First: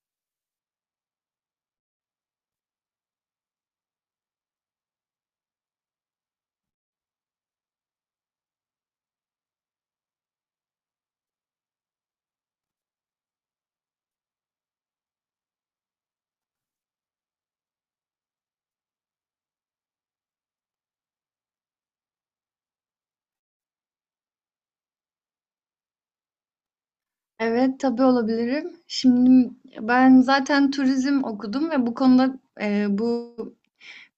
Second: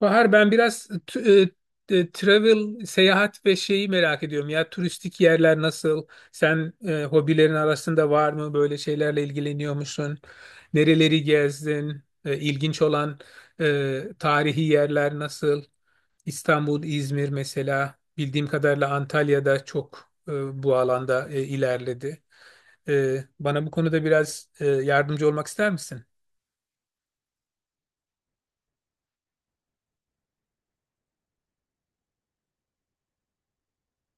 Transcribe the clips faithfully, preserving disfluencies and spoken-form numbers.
Bahar ben biraz t- e, e, travel, seyahat ve şeyi merak ediyorum. Ya turistik yerler nasıl? Sen e, hobilerin arasında var mı? Böyle şeylerle ilgileniyor musun? Nereleri gezdin? E, ilginç olan e, tarihi yerler nasıl? İstanbul, İzmir mesela. Bildiğim kadarıyla Antalya'da çok e, bu alanda e, ilerledi. E, bana bu konuda biraz e, yardımcı olmak ister misin? Evet, tabii olabilirim. Şimdi ben zaten turizm okudum ve bu konuda e, bu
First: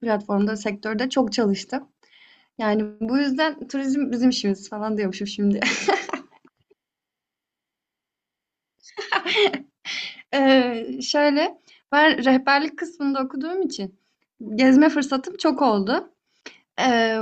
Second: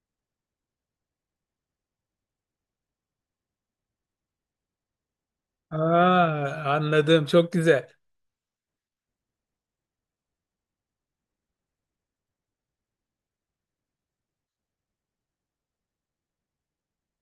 platformda, sektörde çok çalıştım. Yani bu yüzden turizm bizim işimiz falan diyormuşum şimdi. Aa, anladım. Çok güzel. E, şöyle, ben rehberlik kısmında okuduğum için gezme fırsatım çok oldu. E,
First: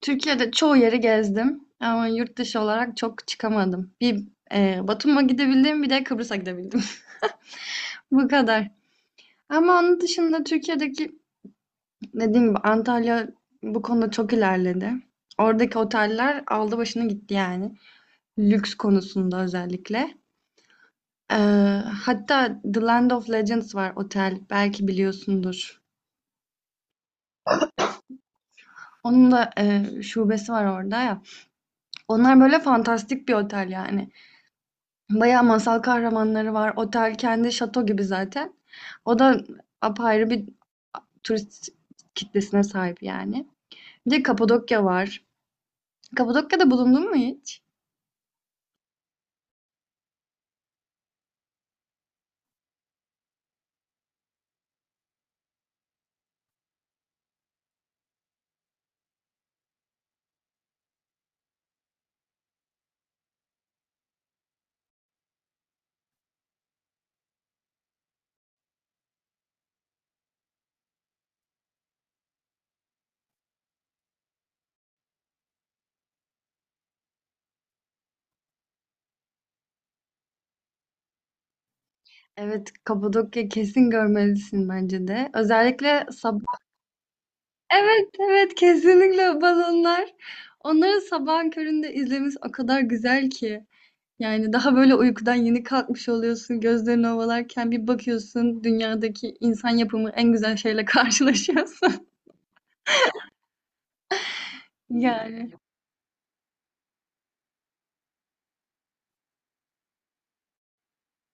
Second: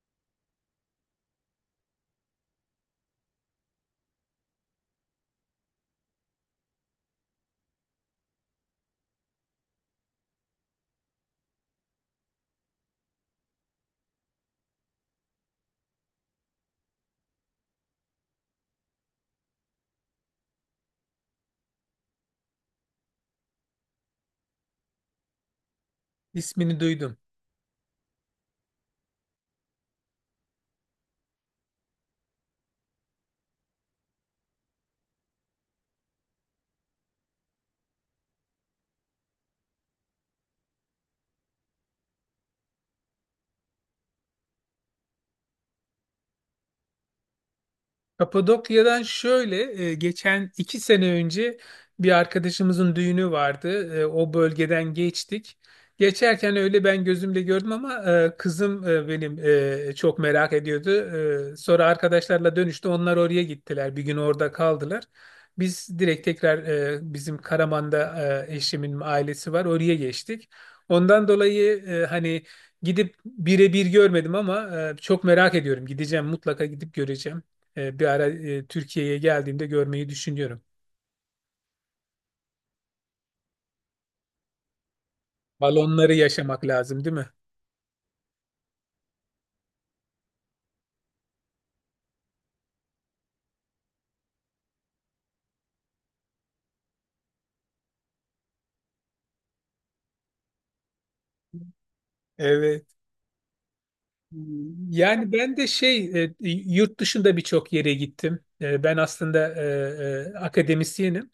Türkiye'de çoğu yeri gezdim ama yurt dışı olarak çok çıkamadım. Bir e, Batum'a gidebildim, bir de Kıbrıs'a gidebildim. Bu kadar. Ama onun dışında Türkiye'deki dediğim gibi Antalya bu konuda çok ilerledi. Oradaki oteller aldı başını gitti yani. Lüks konusunda özellikle. Ee, Hatta The Land of Legends var otel. Belki biliyorsundur. İsmini duydum. Onun da e, şubesi var orada ya. Onlar böyle fantastik bir otel yani. Bayağı masal kahramanları var. Otel kendi şato gibi zaten. O da apayrı bir turist kitlesine sahip yani. Bir de Kapadokya var. Kapadokya'da bulundun mu hiç? Kapadokya'dan şöyle e, geçen iki sene önce bir arkadaşımızın düğünü vardı. E, O bölgeden geçtik. Geçerken öyle ben gözümle gördüm ama e, kızım e, benim e, çok merak ediyordu. E, Sonra arkadaşlarla dönüşte onlar oraya gittiler. Bir gün orada kaldılar. Biz direkt tekrar e, bizim Karaman'da e, eşimin ailesi var. Oraya geçtik. Ondan dolayı e, hani gidip birebir görmedim ama e, çok merak ediyorum. Gideceğim, mutlaka gidip göreceğim. E, bir ara e, Türkiye'ye geldiğimde görmeyi düşünüyorum. Evet, Kapadokya kesin görmelisin bence de. Özellikle Balonları sabah. yaşamak lazım, değil mi? Evet, evet kesinlikle balonlar. Onları sabahın köründe izlemesi o kadar güzel ki. Yani daha böyle uykudan yeni kalkmış oluyorsun, gözlerini ovalarken bir bakıyorsun dünyadaki insan yapımı en güzel şeyle karşılaşıyorsun. Evet. Yani Yani. ben de şey e, yurt dışında birçok yere gittim. E, Ben aslında e, e, akademisyenim.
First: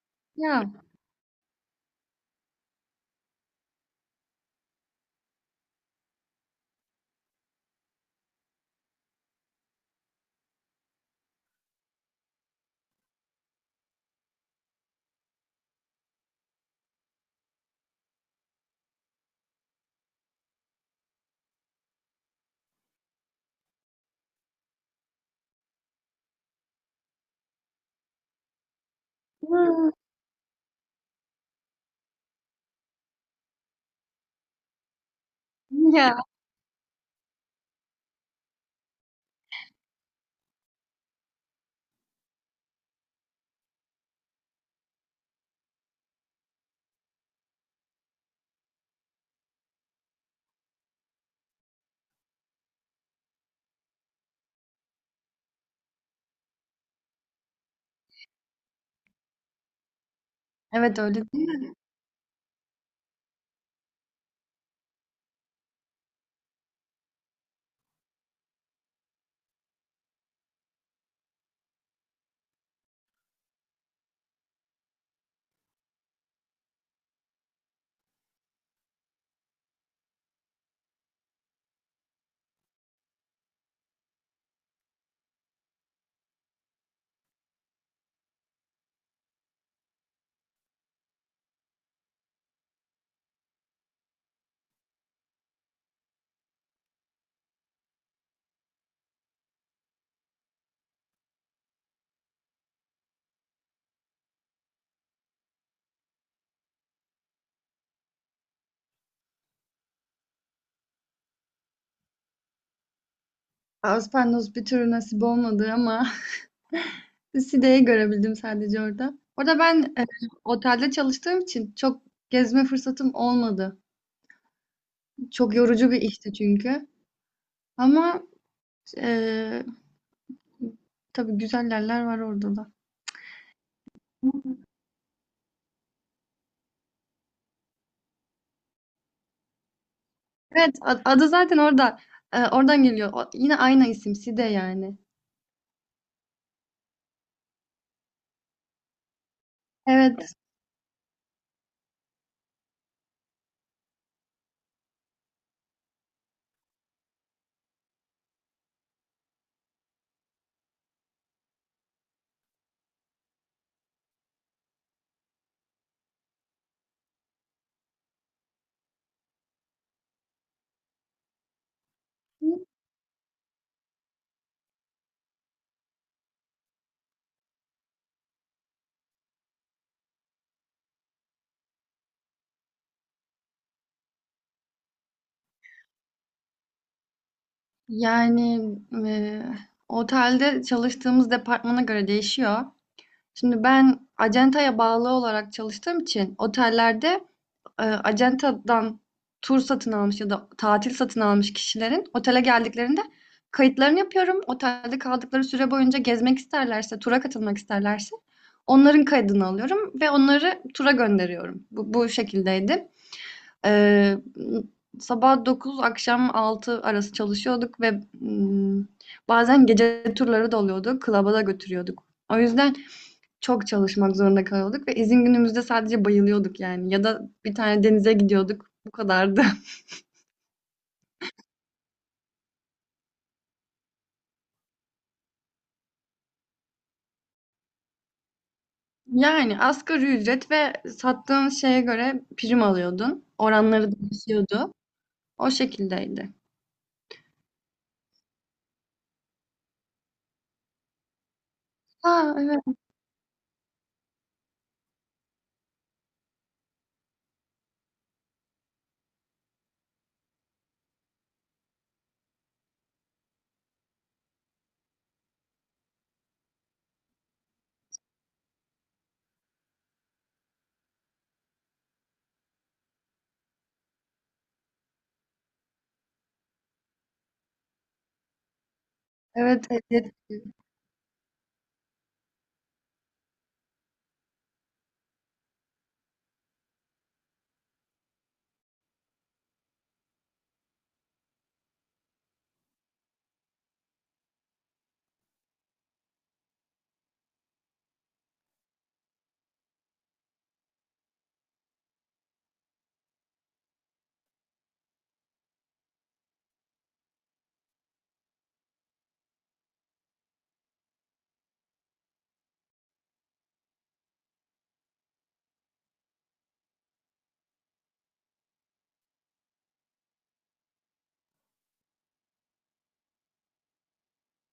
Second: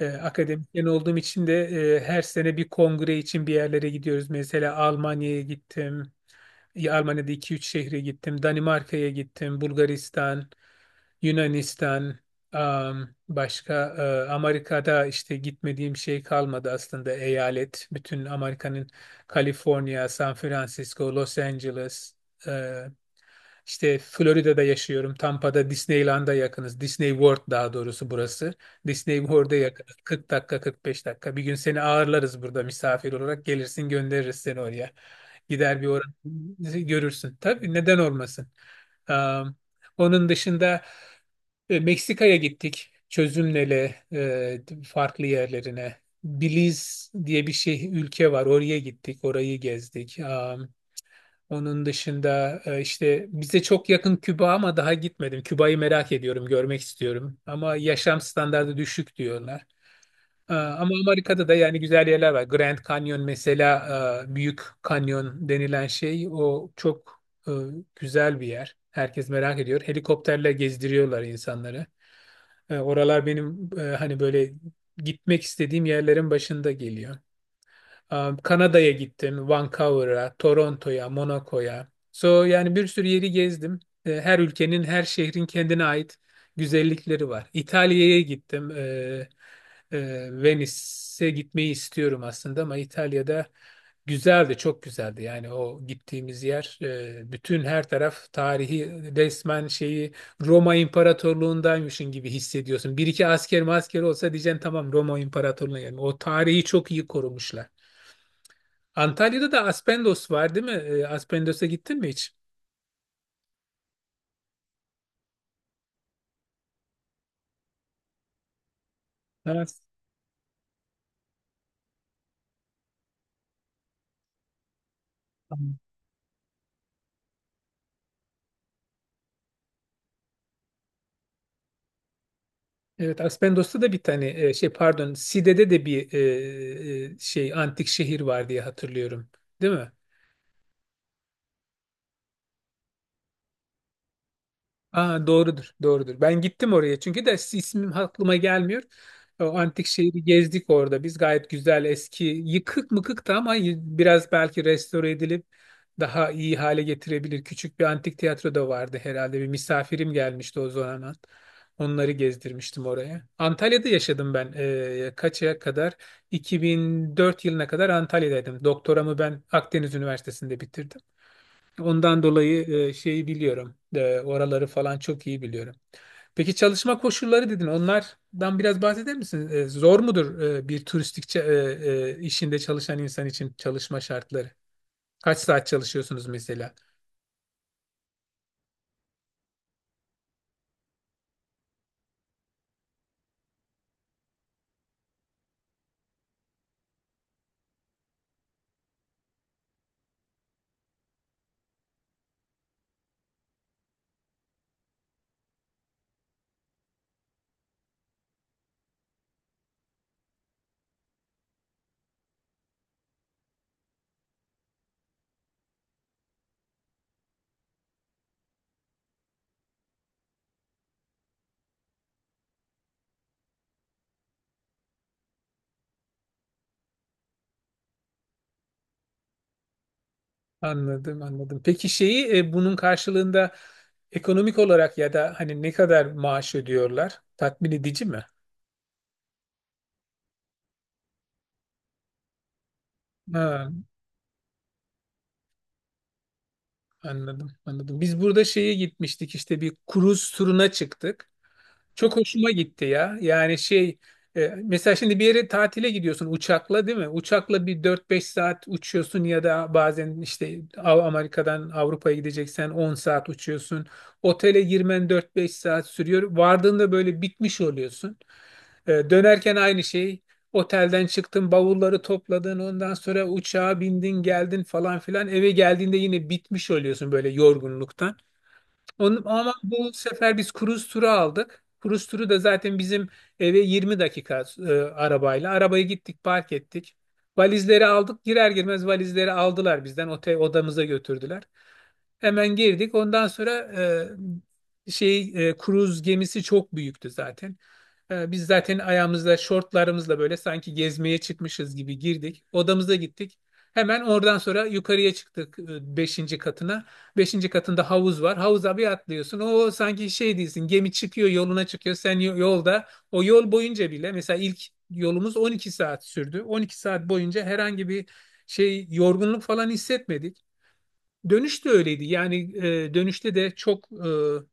E, Ya. Akademisyen olduğum için de e, her sene bir kongre için bir yerlere gidiyoruz. Mesela Almanya'ya gittim. Ya Almanya'da iki üç şehre gittim. Danimarka'ya gittim. Bulgaristan. Yunanistan, am, başka e, Amerika'da işte gitmediğim şey kalmadı aslında eyalet. Bütün Amerika'nın Kaliforniya, San Francisco, Los Angeles, e, işte Florida'da yaşıyorum. Tampa'da Disneyland'a yakınız. Disney World daha doğrusu burası. Disney World'a yakınız. kırk dakika, kırk beş dakika. Bir gün seni ağırlarız burada misafir olarak. Gelirsin, göndeririz seni oraya. Gider bir oranı Ya. görürsün. Tabii, neden olmasın. Am, Onun dışında e, Meksika'ya gittik. Çözümlele e, farklı yerlerine. Belize diye bir şey ülke var. Oraya gittik. Orayı gezdik. Am, onun dışında e, işte bize çok yakın Küba ama daha gitmedim. Küba'yı merak ediyorum, görmek istiyorum. Ama yaşam standardı düşük diyorlar. E, ama Evet öyle Amerika'da da değil. yani güzel yerler var. Grand Canyon mesela, e, Büyük Kanyon denilen şey o çok e, güzel bir yer. Herkes merak ediyor. Helikopterle gezdiriyorlar insanları. E, oralar benim e, hani böyle gitmek istediğim yerlerin başında geliyor. Um, Kanada'ya gittim, Vancouver'a, Toronto'ya, Monaco'ya. So yani bir sürü yeri gezdim. E, Her ülkenin, her şehrin kendine ait güzellikleri var. İtalya'ya gittim. E, e, Venice'e gitmeyi istiyorum aslında ama İtalya'da güzeldi, çok güzeldi. Yani o gittiğimiz yer, e, bütün her taraf tarihi, resmen şeyi Roma İmparatorluğundaymışın gibi hissediyorsun. Bir iki asker masker olsa diyeceksin tamam Roma İmparatorluğu'na geldim. O tarihi çok iyi korumuşlar. Antalya'da da Aspendos var değil mi? E, Aspendos'a gittin mi hiç? Aspernos bir türlü nasip olmadı ama Side'yi görebildim sadece orada. Orada Evet. ben e, otelde çalıştığım için çok gezme fırsatım olmadı. Çok Tamam. yorucu bir işti çünkü. Ama e, tabii güzel yerler var orada da. Evet, Aspendos'ta da bir tane e, şey, pardon, Side'de de bir e, e, şey antik şehir var diye hatırlıyorum. Değil mi? Evet, ad- adı zaten orada. E, oradan geliyor. O- yine aynı isim Side yani. Aa, doğrudur, doğrudur. Ben gittim oraya çünkü de ismim aklıma gelmiyor. O antik şehri Evet. gezdik orada. Biz gayet güzel, eski yıkık mıkıktı ama y- biraz belki restore edilip daha iyi hale getirebilir. Küçük bir antik tiyatro da vardı herhalde. Bir misafirim gelmişti o zaman. Onları gezdirmiştim oraya. Antalya'da yaşadım ben. Ee, kaça kadar? iki bin dört yılına kadar Antalya'daydım. Doktoramı ben Akdeniz Üniversitesi'nde bitirdim. Ondan dolayı e, şeyi biliyorum. E, oraları falan çok iyi biliyorum. Peki çalışma koşulları dedin. Onlardan biraz bahseder misin? E, zor mudur e, bir turistik ça- e, e, işinde çalışan insan için çalışma şartları? Kaç saat çalışıyorsunuz mesela? Yani e, otelde çalıştığımız departmana göre değişiyor. Şimdi ben acentaya bağlı olarak çalıştığım için otellerde eee, acentadan tur satın almış ya da tatil satın almış kişilerin otele geldiklerinde kayıtlarını yapıyorum. Otelde kaldıkları süre boyunca gezmek isterlerse, tura katılmak isterlerse onların kaydını alıyorum ve onları tura gönderiyorum. Bu, bu şekildeydi. Eee, Sabah dokuz, akşam altı arası çalışıyorduk ve mm, bazen gece turları da oluyordu. Klaba da götürüyorduk. O yüzden çok çalışmak zorunda kalıyorduk ve izin günümüzde sadece bayılıyorduk yani ya da bir tane denize gidiyorduk. Bu kadardı. Anladım, anladım. Peki şeyi e, bunun karşılığında ekonomik olarak ya da hani ne kadar maaş ödüyorlar? Tatmin edici mi? Yani asgari ücret ve sattığın şeye göre prim alıyordun. Ha, Oranları değişiyordu. O şekildeydi. anladım, anladım. Biz burada şeye gitmiştik, işte bir kruz turuna çıktık. Çok Ha hoşuma evet. gitti ya. Yani şey e, mesela şimdi bir yere tatile gidiyorsun uçakla, değil mi? Uçakla bir dört beş saat uçuyorsun ya da bazen işte Av- Amerika'dan Avrupa'ya gideceksen on saat uçuyorsun. Otele girmen dört beş saat sürüyor. Vardığında böyle bitmiş oluyorsun. E, Dönerken aynı şey. Otelden çıktın, bavulları topladın, ondan sonra uçağa bindin, geldin falan filan. Eve geldiğinde yine bitmiş oluyorsun böyle yorgunluktan. Onu, ama Evet, bu ehliyet. sefer biz cruise turu aldık. Cruise turu da zaten bizim eve yirmi dakika e, arabayla. Arabayı gittik, park ettik. Valizleri aldık. Girer girmez valizleri aldılar bizden. Otel odamıza götürdüler. Hemen girdik. Ondan sonra e, şey e, cruise gemisi çok büyüktü zaten. E, biz zaten ayağımızda şortlarımızla böyle sanki gezmeye çıkmışız gibi girdik. Odamıza gittik. Hemen oradan sonra yukarıya çıktık e, beşinci katına. Beşinci katında havuz var. Havuza bir atlıyorsun. O sanki şey değilsin. Gemi çıkıyor, yoluna çıkıyor. Sen yo- yolda o yol boyunca bile mesela ilk yolumuz on iki saat sürdü. On iki saat boyunca herhangi bir şey, yorgunluk falan hissetmedik. Dönüş de öyleydi. Yani e, dönüşte de çok e,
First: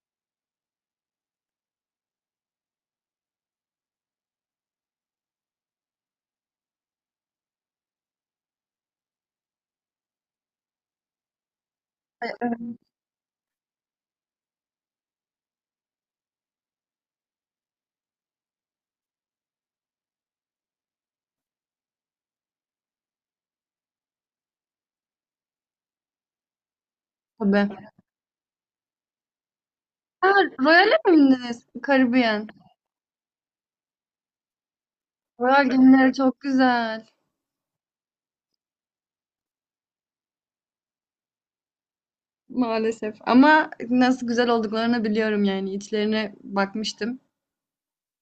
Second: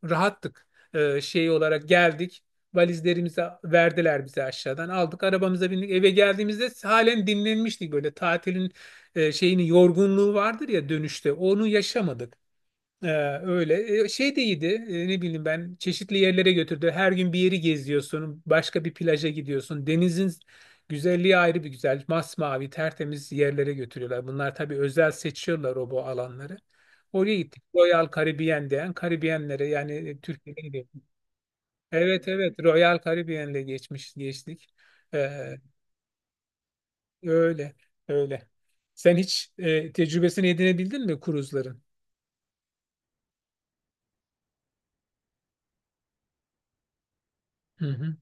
rahattık. E, şey olarak geldik. Valizlerimizi verdiler bize aşağıdan. Aldık, arabamıza bindik. Eve geldiğimizde halen dinlenmiştik, böyle tatilin e, şeyini, yorgunluğu vardır ya dönüşte, onu yaşamadık. Evet, Ee, öyle. Ee, şey de iyiydi. Ee, ne bileyim ben, çeşitli yerlere götürdü. Her gün bir yeri geziyorsun. Başka bir plaja gidiyorsun. Denizin güzelliği ayrı bir güzel. Masmavi, tertemiz yerlere götürüyorlar. Bunlar tabii özel seçiyorlar o bu alanları. Oraya gittik. tabii. Royal Caribbean diyen Karibiyenlere yani Ha, Türkiye'ye Royal'e gidiyorum. mi bindiniz? Evet Karibiyen. evet, Royal Caribbean'le geçmiş geçtik. Ee, Royal gemileri çok güzel. öyle öyle. Sen hiç e, tecrübesini edinebildin mi kruzların? Maalesef. Ama nasıl güzel olduklarını biliyorum yani. İçlerine bakmıştım. Hı hı.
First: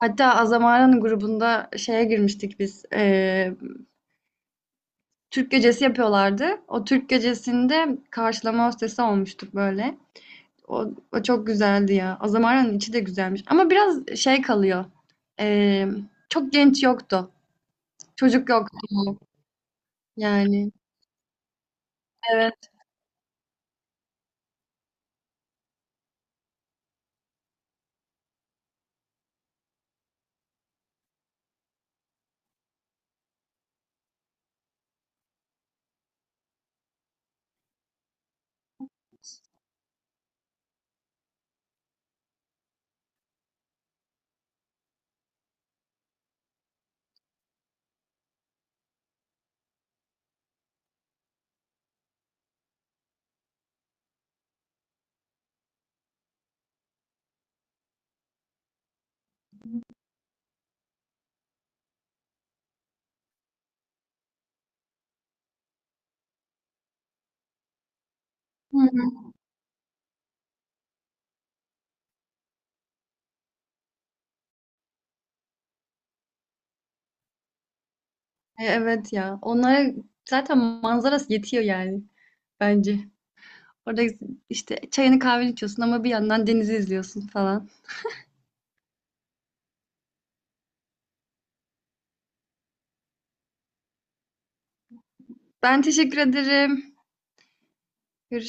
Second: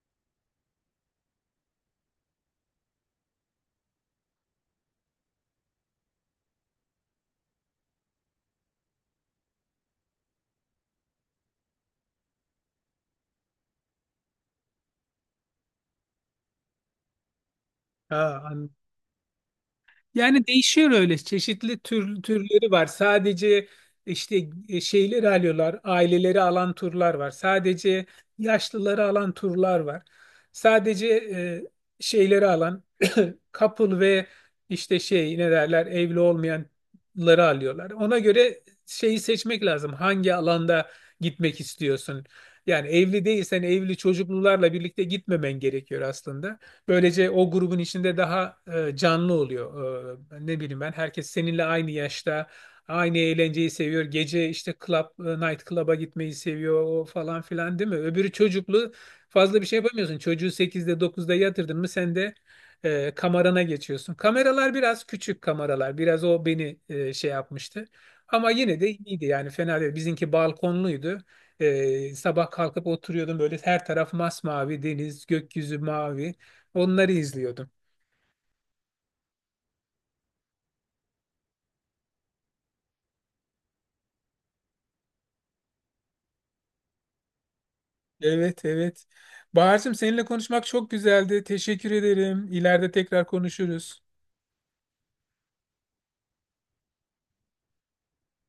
Hatta Azamara'nın grubunda şeye girmiştik biz. Eee Türk gecesi yapıyorlardı. O Türk gecesinde karşılama hostesi olmuştuk böyle. O, o çok güzeldi ya. O zamanın içi de güzelmiş. Ama biraz şey kalıyor. Ee, Çok genç yoktu. Ha, Çocuk yoktu. yani Yani. değişiyor öyle, çeşitli tür, türleri Evet. var. Sadece işte e, şeyleri alıyorlar, aileleri alan turlar var. Sadece yaşlıları alan turlar var. Sadece e, şeyleri alan couple ve işte şey ne derler, evli olmayanları alıyorlar. Ona göre şeyi seçmek lazım. Hangi alanda gitmek istiyorsun? Yani evli değilsen evli çocuklularla birlikte gitmemen gerekiyor aslında. Böylece o grubun içinde daha e, canlı oluyor. E, ne bileyim ben, herkes seninle aynı yaşta aynı eğlenceyi seviyor. Gece işte club, e, night club'a gitmeyi seviyor o falan filan, değil mi? Öbürü çocuklu, fazla bir şey yapamıyorsun. Çocuğu sekizde dokuzda yatırdın mı sen de e, kamerana geçiyorsun. Kameralar biraz küçük kameralar. Biraz o beni e, şey yapmıştı. Ama Hı yine de hı. iyiydi yani, fena değil. Bizimki balkonluydu. E, sabah kalkıp oturuyordum, böyle her taraf masmavi deniz, gökyüzü mavi. Onları izliyordum. E, Evet ya. Onlara zaten manzarası yetiyor yani. Bence. Orada işte çayını kahveni içiyorsun ama bir yandan denizi izliyorsun falan. Evet, evet. Bahar'cığım seninle konuşmak çok güzeldi. Teşekkür ederim. İleride tekrar konuşuruz. Ben teşekkür ederim. Görüşürüz.